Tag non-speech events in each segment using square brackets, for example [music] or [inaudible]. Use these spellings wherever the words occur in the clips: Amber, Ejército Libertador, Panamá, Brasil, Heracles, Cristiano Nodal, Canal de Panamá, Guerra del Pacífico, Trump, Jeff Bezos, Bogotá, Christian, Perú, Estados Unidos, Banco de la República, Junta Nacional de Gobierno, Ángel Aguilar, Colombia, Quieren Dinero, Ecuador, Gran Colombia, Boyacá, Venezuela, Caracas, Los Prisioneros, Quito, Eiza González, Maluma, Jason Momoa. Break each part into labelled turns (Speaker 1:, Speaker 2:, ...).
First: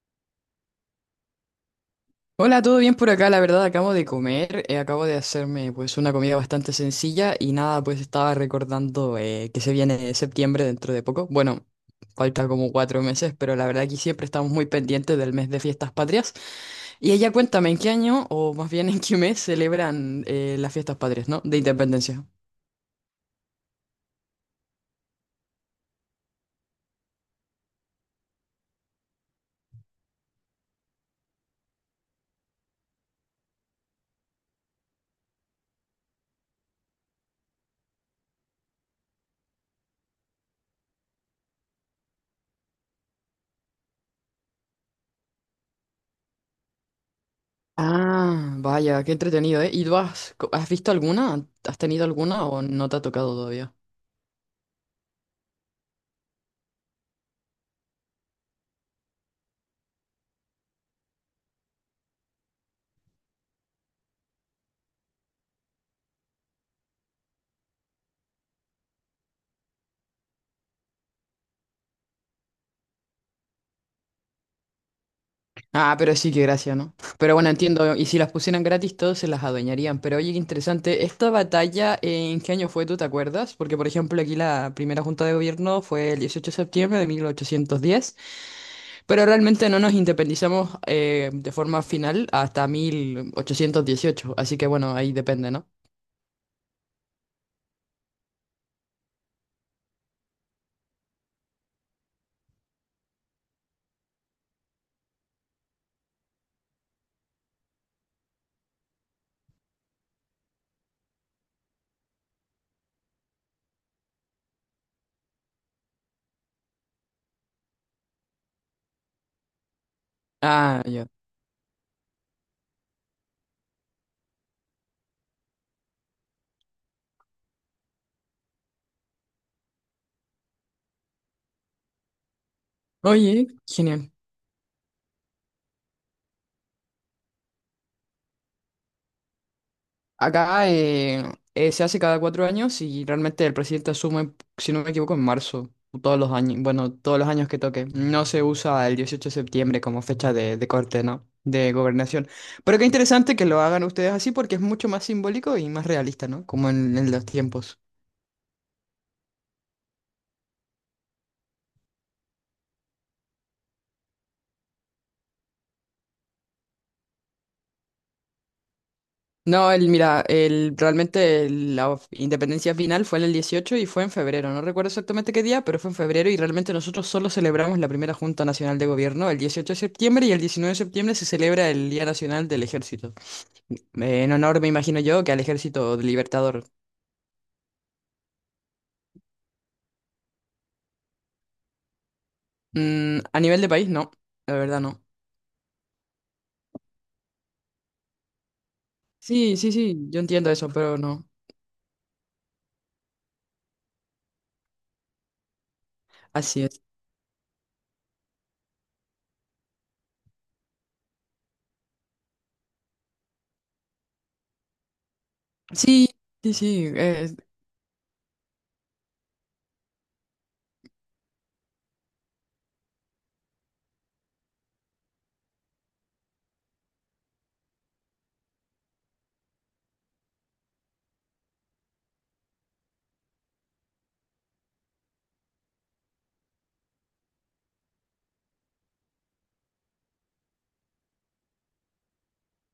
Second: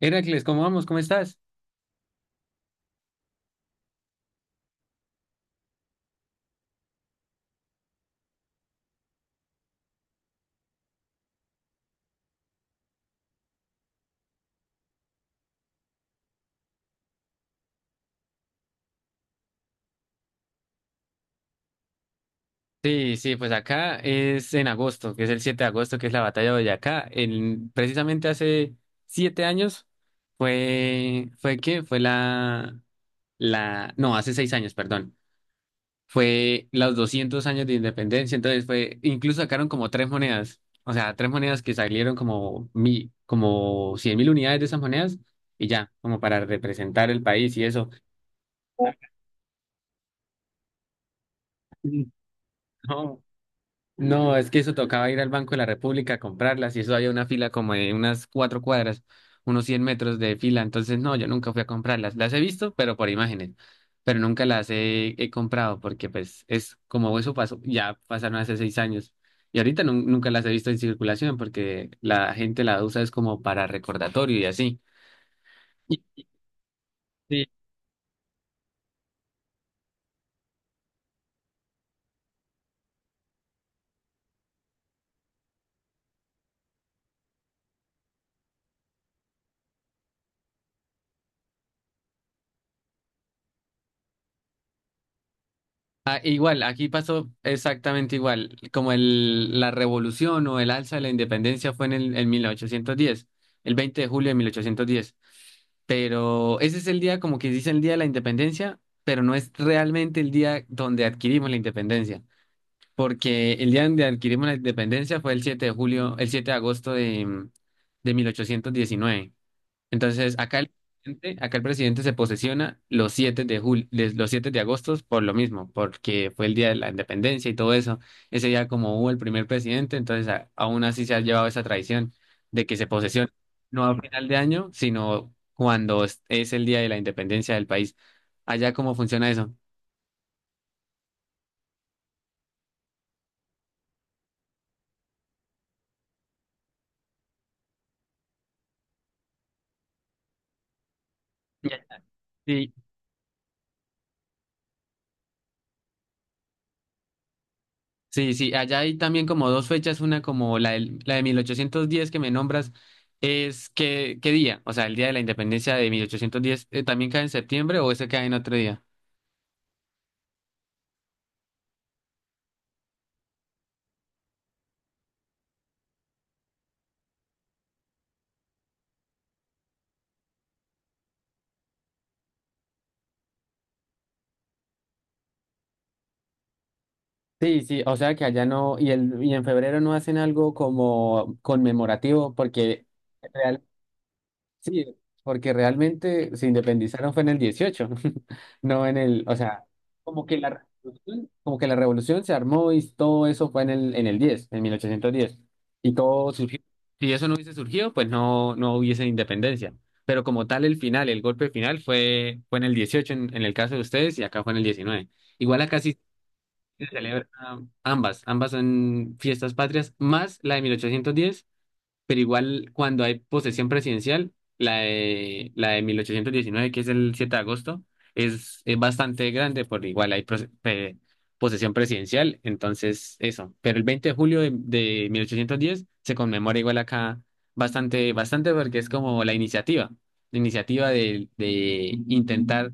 Speaker 1: Heracles, ¿cómo vamos? ¿Cómo estás?
Speaker 2: Hola, ¿todo bien por acá? La verdad, acabo de comer, acabo de hacerme pues una comida bastante sencilla y nada, pues estaba recordando que se viene septiembre dentro de poco. Bueno, falta como 4 meses, pero la verdad aquí siempre estamos muy pendientes del mes de fiestas patrias. Y ella cuéntame, ¿en qué año o más bien en qué mes celebran las fiestas patrias, no? De independencia.
Speaker 1: Sí, sí, pues acá es en agosto, que es el 7 de agosto, que es la Batalla de Boyacá. Precisamente hace siete años fue, ¿fue qué? Fue la, la, no, hace seis años, perdón. Fue los 200 años de independencia. Entonces fue, incluso sacaron como tres monedas, o sea, tres monedas que salieron como como 100 mil unidades de esas monedas y ya, como para representar el país y eso.
Speaker 2: Ah, vaya, qué entretenido, ¿eh? ¿Y tú has visto alguna? ¿Has tenido alguna o no te ha tocado todavía?
Speaker 1: No, es que eso tocaba ir al Banco de la República a comprarlas, y eso había una fila como de unas cuatro cuadras, unos 100 metros de fila. Entonces, no, yo nunca fui a comprarlas. Las he visto, pero por imágenes, pero nunca las he comprado, porque pues es como eso pasó, ya pasaron hace seis años y ahorita nunca las he visto en circulación, porque la gente la usa es como para recordatorio y así.
Speaker 2: Ah, pero sí, que gracia, ¿no? Pero
Speaker 1: Sí.
Speaker 2: bueno, entiendo, y si las pusieran gratis, todos se las adueñarían. Pero oye, qué interesante, ¿esta batalla en qué año fue, tú te acuerdas? Porque, por ejemplo, aquí la primera junta de gobierno fue el 18 de septiembre de 1810, pero realmente no nos independizamos de forma final hasta 1818. Así que bueno, ahí depende, ¿no?
Speaker 1: Ah, igual, aquí pasó exactamente igual, como la revolución o el alza de la independencia fue en el en 1810, el 20 de julio de 1810. Pero ese es el día como que dice el día de la independencia, pero no es realmente el día donde adquirimos la independencia, porque el día donde adquirimos la independencia fue el 7 de julio, el 7 de agosto de 1819. Entonces,
Speaker 2: Ah, ya.
Speaker 1: acá el presidente se posesiona los 7 de julio, los 7 de agosto por lo mismo, porque fue el día de la independencia y todo eso. Ese día como hubo el primer presidente, entonces aún así se ha llevado esa tradición de que se posesiona
Speaker 2: Oye,
Speaker 1: no a
Speaker 2: genial.
Speaker 1: final de año, sino cuando es el día de la independencia del país. Allá cómo funciona eso.
Speaker 2: Acá se hace cada 4 años y realmente el presidente asume, si no me equivoco, en marzo, o todos los años, bueno, todos los años que toque. No se usa el 18 de septiembre como fecha de corte, ¿no? De
Speaker 1: Ya.
Speaker 2: gobernación.
Speaker 1: Sí.
Speaker 2: Pero qué interesante que lo hagan ustedes así porque es mucho más simbólico y más realista, ¿no? Como en los tiempos.
Speaker 1: Sí, sí, allá hay también como dos fechas, una como la de 1810 que me nombras, es qué día, o sea, el día de la independencia de 1810, ¿también cae en septiembre o ese cae en otro día?
Speaker 2: No, mira, realmente la independencia final fue en el 18 y fue en febrero. No recuerdo exactamente qué día, pero fue en febrero y realmente nosotros solo celebramos la primera Junta Nacional de Gobierno el 18 de septiembre y el 19 de septiembre se celebra el Día Nacional del Ejército. Eh, En honor, me imagino yo, que al Ejército Libertador.
Speaker 1: Sí, sí, o sea que allá no, y en febrero no hacen algo como conmemorativo, porque…
Speaker 2: Mm, a nivel de país, no, la verdad
Speaker 1: Sí,
Speaker 2: no.
Speaker 1: porque realmente se independizaron fue en el 18, [laughs] no en el, o
Speaker 2: Sí,
Speaker 1: sea,
Speaker 2: sí, sí, yo entiendo eso, pero no.
Speaker 1: como que la revolución se armó y todo eso fue en el 10, en mil ochocientos diez. Y todo surgió.
Speaker 2: Así es.
Speaker 1: Si eso no hubiese surgido, pues no hubiese independencia. Pero como tal el final, el golpe final fue en el 18 en el caso de ustedes, y acá fue en el 19. Igual acá sí
Speaker 2: Sí, sí, sí.
Speaker 1: se celebra ambas son fiestas patrias, más la de mil ochocientos diez, pero igual cuando hay posesión presidencial, la de 1819 que es el 7 de agosto, es bastante grande, por igual hay posesión presidencial, entonces eso. Pero el 20 de julio de 1810 se conmemora igual acá bastante porque es como la iniciativa, de intentar…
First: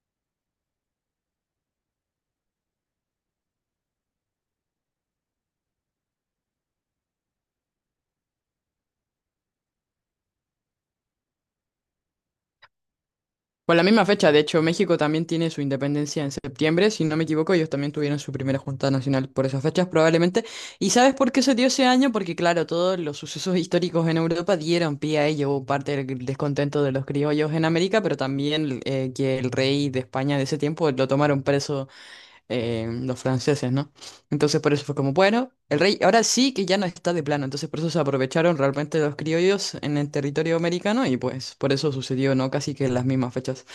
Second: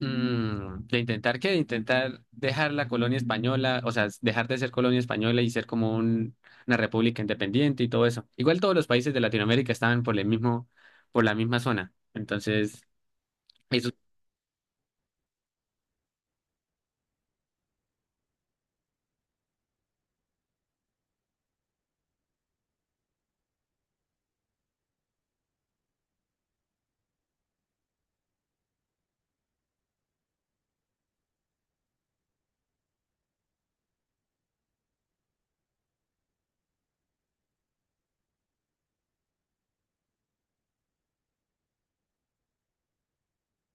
Speaker 1: Mm, ¿de intentar qué? De intentar dejar la colonia española, o sea, dejar de ser colonia española y ser como una república independiente y todo eso. Igual todos los países de Latinoamérica estaban por el mismo, por la misma zona. Entonces…
Speaker 2: Por la misma fecha, de hecho, México también tiene su independencia en septiembre, si no me equivoco, ellos también tuvieron su primera junta nacional por esas fechas probablemente. ¿Y sabes por qué se dio ese año? Porque claro, todos los sucesos históricos en Europa dieron pie a ello, hubo parte del descontento de los criollos en América, pero también que el rey de España de ese tiempo lo tomaron preso, los franceses, ¿no? Entonces por eso fue como, bueno, el rey ahora sí que ya no está de plano, entonces por eso se aprovecharon realmente los criollos en el territorio americano y pues por eso sucedió, ¿no? Casi que en las mismas fechas.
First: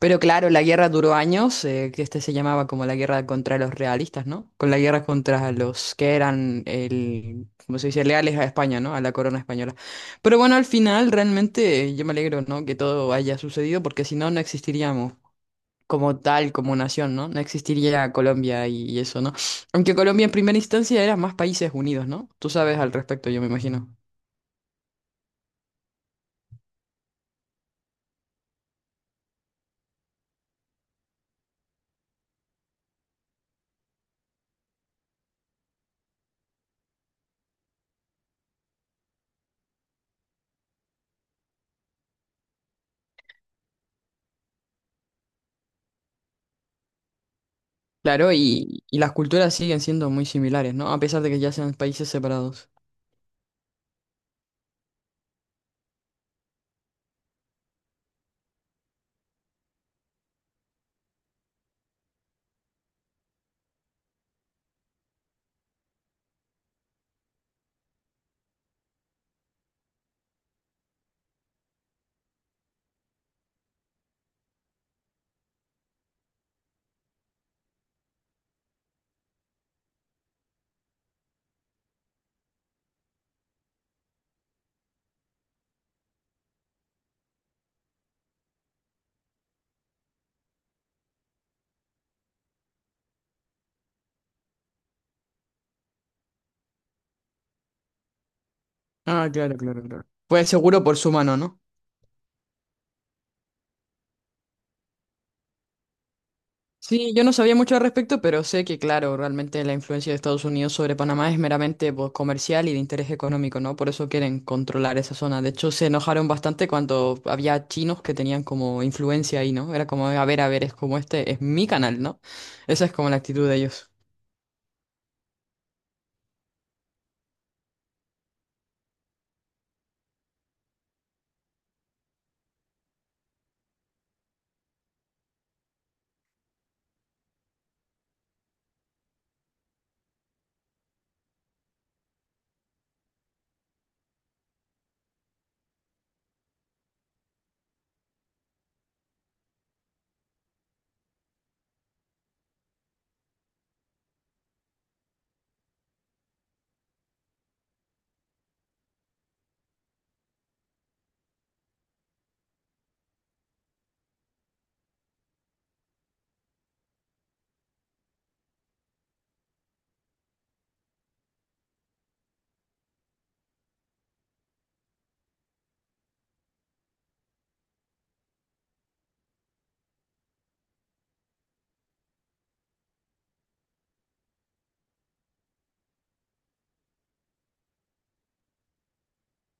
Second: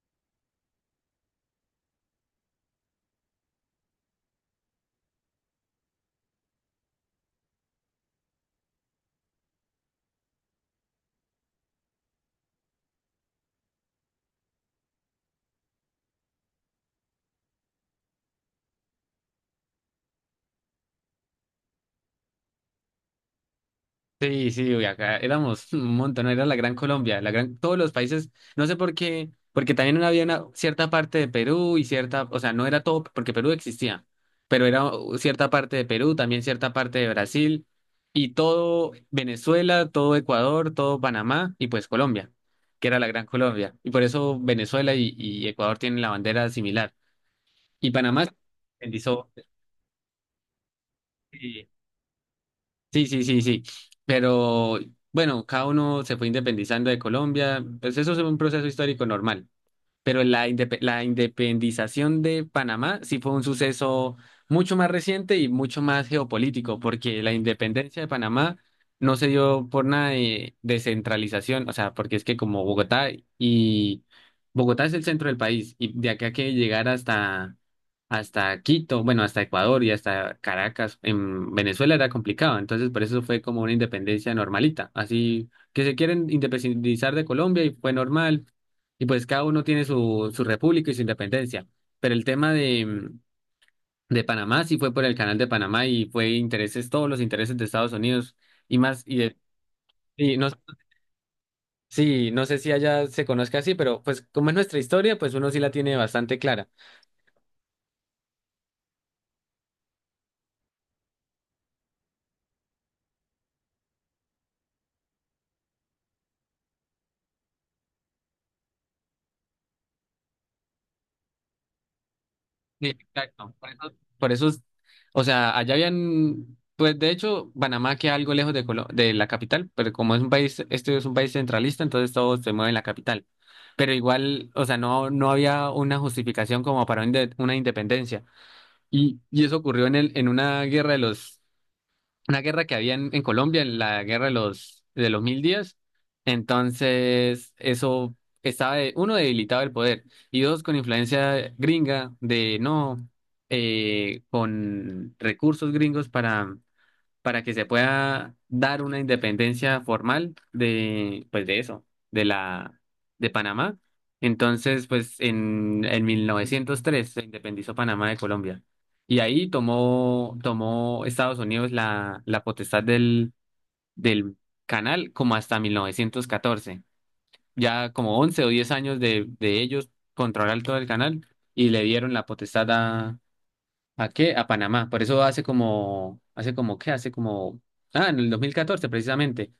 Speaker 2: Pero claro, la guerra duró años, que este se llamaba como la guerra contra los realistas, ¿no? Con la guerra contra los que eran, como se dice, leales a España, ¿no? A la corona española. Pero bueno, al final realmente yo me alegro, ¿no? Que todo haya sucedido, porque si no, no existiríamos como tal, como nación, ¿no? No existiría Colombia y eso, ¿no? Aunque Colombia en primera instancia era más países unidos, ¿no? Tú sabes al respecto, yo me imagino.
Speaker 1: Sí, sí, uy, acá éramos un montón, era la Gran Colombia, la gran, todos los países, no sé por qué, porque también no había una cierta parte de Perú y cierta, o sea, no era todo, porque Perú existía, pero era cierta parte de Perú, también cierta parte de Brasil, y todo Venezuela, todo Ecuador, todo Panamá, y pues Colombia, que era la Gran Colombia, y por eso Venezuela y Ecuador tienen la bandera similar, y Panamá
Speaker 2: Claro,
Speaker 1: se
Speaker 2: y las
Speaker 1: independizó,
Speaker 2: culturas siguen siendo muy similares, ¿no? A pesar de que ya
Speaker 1: eh.
Speaker 2: sean países separados.
Speaker 1: Sí, sí, sí, sí. Pero bueno, cada uno se fue independizando de Colombia. Pues eso es un proceso histórico normal, pero la independización de Panamá sí fue un suceso mucho más reciente y mucho más geopolítico, porque la independencia de Panamá no se dio por nada de descentralización, o sea, porque es que como Bogotá y Bogotá es el centro del país, y de acá que llegar hasta Quito, bueno, hasta Ecuador y hasta Caracas en Venezuela era complicado, entonces por eso fue como una independencia normalita, así que se quieren independizar de Colombia y fue normal, y pues cada uno tiene su, su república y su independencia. Pero el tema de, mm, de Panamá sí fue por el Canal de Panamá y fue intereses, todos los intereses de Estados Unidos y más,
Speaker 2: Ah, claro, claro, claro.
Speaker 1: y
Speaker 2: Fue
Speaker 1: no,
Speaker 2: seguro por su mano, ¿no?
Speaker 1: sí, no sé si allá se conozca así, pero pues como es nuestra historia, pues uno sí la tiene bastante clara.
Speaker 2: Sí, yo no sabía mucho al respecto, pero sé que, claro, realmente la influencia de Estados Unidos sobre Panamá es meramente, pues, comercial y de interés económico, ¿no? Por eso quieren controlar esa zona. De hecho, se enojaron bastante cuando había chinos que tenían como influencia ahí, ¿no? Era como, a ver, es como este, es mi canal, ¿no? Esa
Speaker 1: Sí,
Speaker 2: es como la actitud
Speaker 1: exacto.
Speaker 2: de
Speaker 1: Por
Speaker 2: ellos.
Speaker 1: eso, por eso es- o sea, allá habían, pues de hecho, Panamá queda algo lejos de, de la capital, pero como es un país, este es un país centralista, entonces todo se mueve en la capital. Pero igual, o sea, no, no había una justificación como para una independencia. Y eso ocurrió en una guerra que había en Colombia, en la guerra de los Mil Días. Entonces, eso estaba, uno, debilitado el poder, y dos, con influencia gringa de no, con recursos gringos para que se pueda dar una independencia formal de, pues de eso, de la, de Panamá. Entonces, pues en 1903 se independizó Panamá de Colombia. Y ahí tomó Estados Unidos la potestad del canal como hasta 1914. Ya como 11 o 10 años de ellos controlar todo el canal, y le dieron la potestad ¿a qué? A Panamá. Por eso hace como, ¿qué? Hace como, ah, en el 2014 precisamente,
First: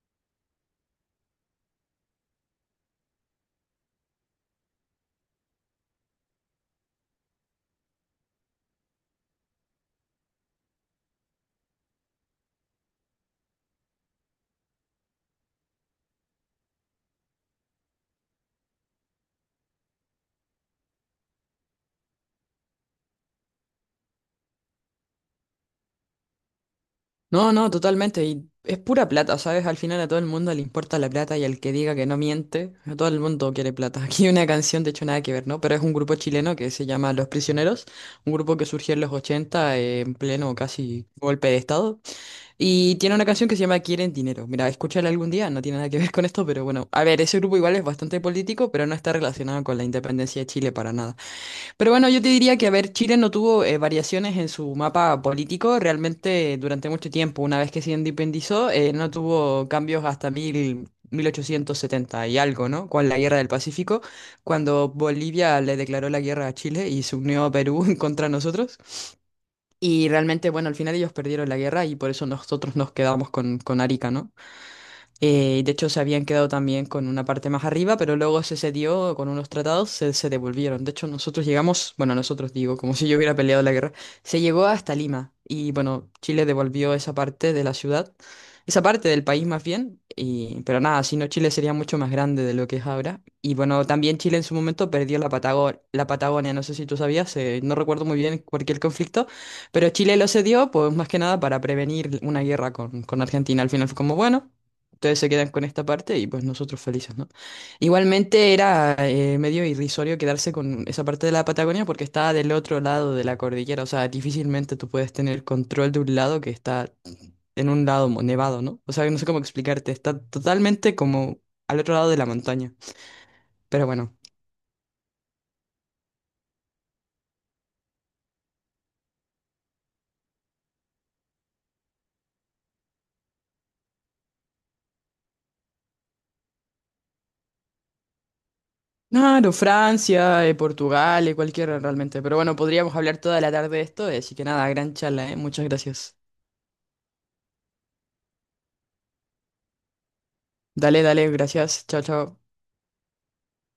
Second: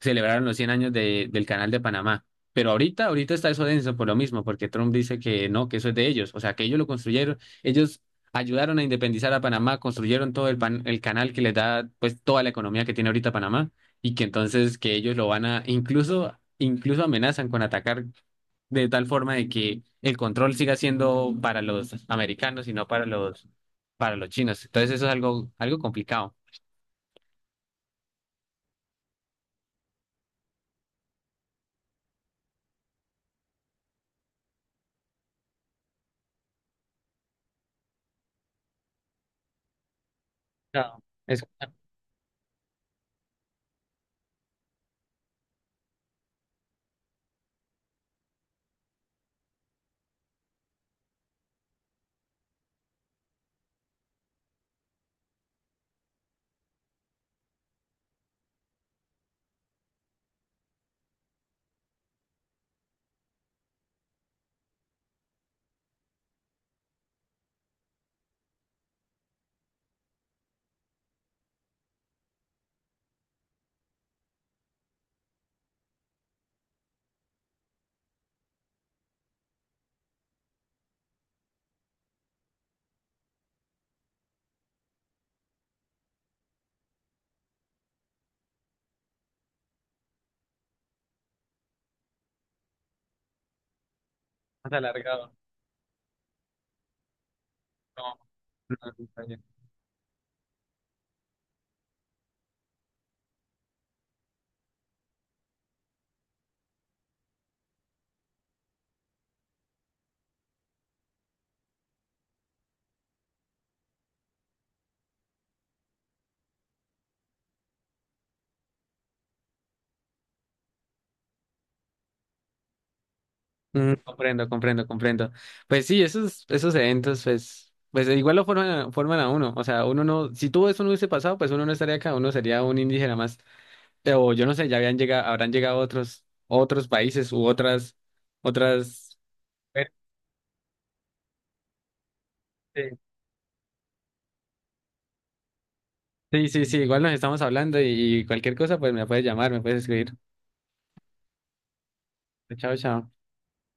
Speaker 1: celebraron los 100 años del Canal de Panamá. Pero ahorita está eso denso por lo mismo, porque Trump dice que no, que eso es de ellos, o sea, que ellos lo construyeron, ellos ayudaron a independizar a Panamá, construyeron todo el canal que les da pues toda la economía que tiene ahorita Panamá, y que entonces que ellos lo van a, incluso amenazan con atacar de tal forma de que el control siga siendo para los americanos y no para los, para los chinos. Entonces eso es algo, algo complicado.
Speaker 2: No, no, totalmente. Y es pura plata, ¿sabes? Al final a todo el mundo le importa la plata y al que diga que no miente, a todo el mundo quiere plata. [laughs] Aquí hay una canción, de hecho, nada que ver, ¿no? Pero es un grupo chileno que se llama Los Prisioneros, un grupo que surgió en los ochenta, en pleno
Speaker 1: Claro,
Speaker 2: casi
Speaker 1: es
Speaker 2: golpe de
Speaker 1: bastante
Speaker 2: estado. Y tiene una canción que se llama Quieren Dinero. Mira, escúchala algún día, no tiene nada que ver con esto, pero bueno. A ver, ese grupo igual es bastante político, pero no está relacionado con la independencia de Chile para nada. Pero bueno, yo te diría que, a ver, Chile no tuvo variaciones en su mapa político realmente durante mucho tiempo. Una vez que se independizó, no tuvo cambios hasta 1870 y algo, ¿no? Con la Guerra del Pacífico, cuando Bolivia le declaró la guerra a Chile y se unió a Perú [laughs] contra nosotros. Y realmente, bueno, al final ellos perdieron la guerra y por eso nosotros nos quedamos con Arica, ¿no? De hecho, se habían quedado también con una parte más arriba, pero luego se cedió con unos tratados, se devolvieron. De hecho, nosotros llegamos, bueno, nosotros digo, como [laughs] si yo hubiera peleado la guerra, se llegó hasta Lima y bueno, Chile devolvió esa parte de la ciudad, esa parte del país más bien, pero nada, si no, Chile sería mucho más grande de lo que es ahora. Y bueno, también Chile en su momento perdió la
Speaker 1: alargado.
Speaker 2: Patago- la Patagonia, no sé si tú sabías, no recuerdo
Speaker 1: No,
Speaker 2: muy bien
Speaker 1: no,
Speaker 2: cualquier
Speaker 1: no,
Speaker 2: conflicto,
Speaker 1: no.
Speaker 2: pero Chile lo cedió, pues más que nada para prevenir una guerra con Argentina. Al final fue como, bueno, ustedes se quedan con esta parte y pues nosotros felices, ¿no? Igualmente era medio irrisorio quedarse con esa parte de la Patagonia porque estaba del otro lado de la cordillera, o sea, difícilmente tú puedes tener control de un lado que está en un lado nevado, ¿no? O sea, no sé cómo explicarte, está totalmente como al otro lado de la montaña, pero
Speaker 1: Mm,
Speaker 2: bueno.
Speaker 1: comprendo, comprendo, comprendo. Pues sí, esos eventos, pues, pues igual lo forman, forman a uno. O sea, uno no, si todo eso no hubiese pasado, pues uno no estaría acá, uno sería un indígena más. O yo no sé, ya habían llegado, habrán llegado otros, otros países u otras, otras.
Speaker 2: Claro, Francia, Portugal, cualquiera realmente. Pero bueno, podríamos
Speaker 1: este,
Speaker 2: hablar toda la tarde de esto, así que nada, gran charla, ¿eh? Muchas gracias.
Speaker 1: Sí, sí, sí, igual nos estamos hablando, y cualquier cosa, pues me puedes llamar, me puedes escribir.
Speaker 2: Dale, dale, gracias. Chao, chao.
Speaker 1: Chao, chao.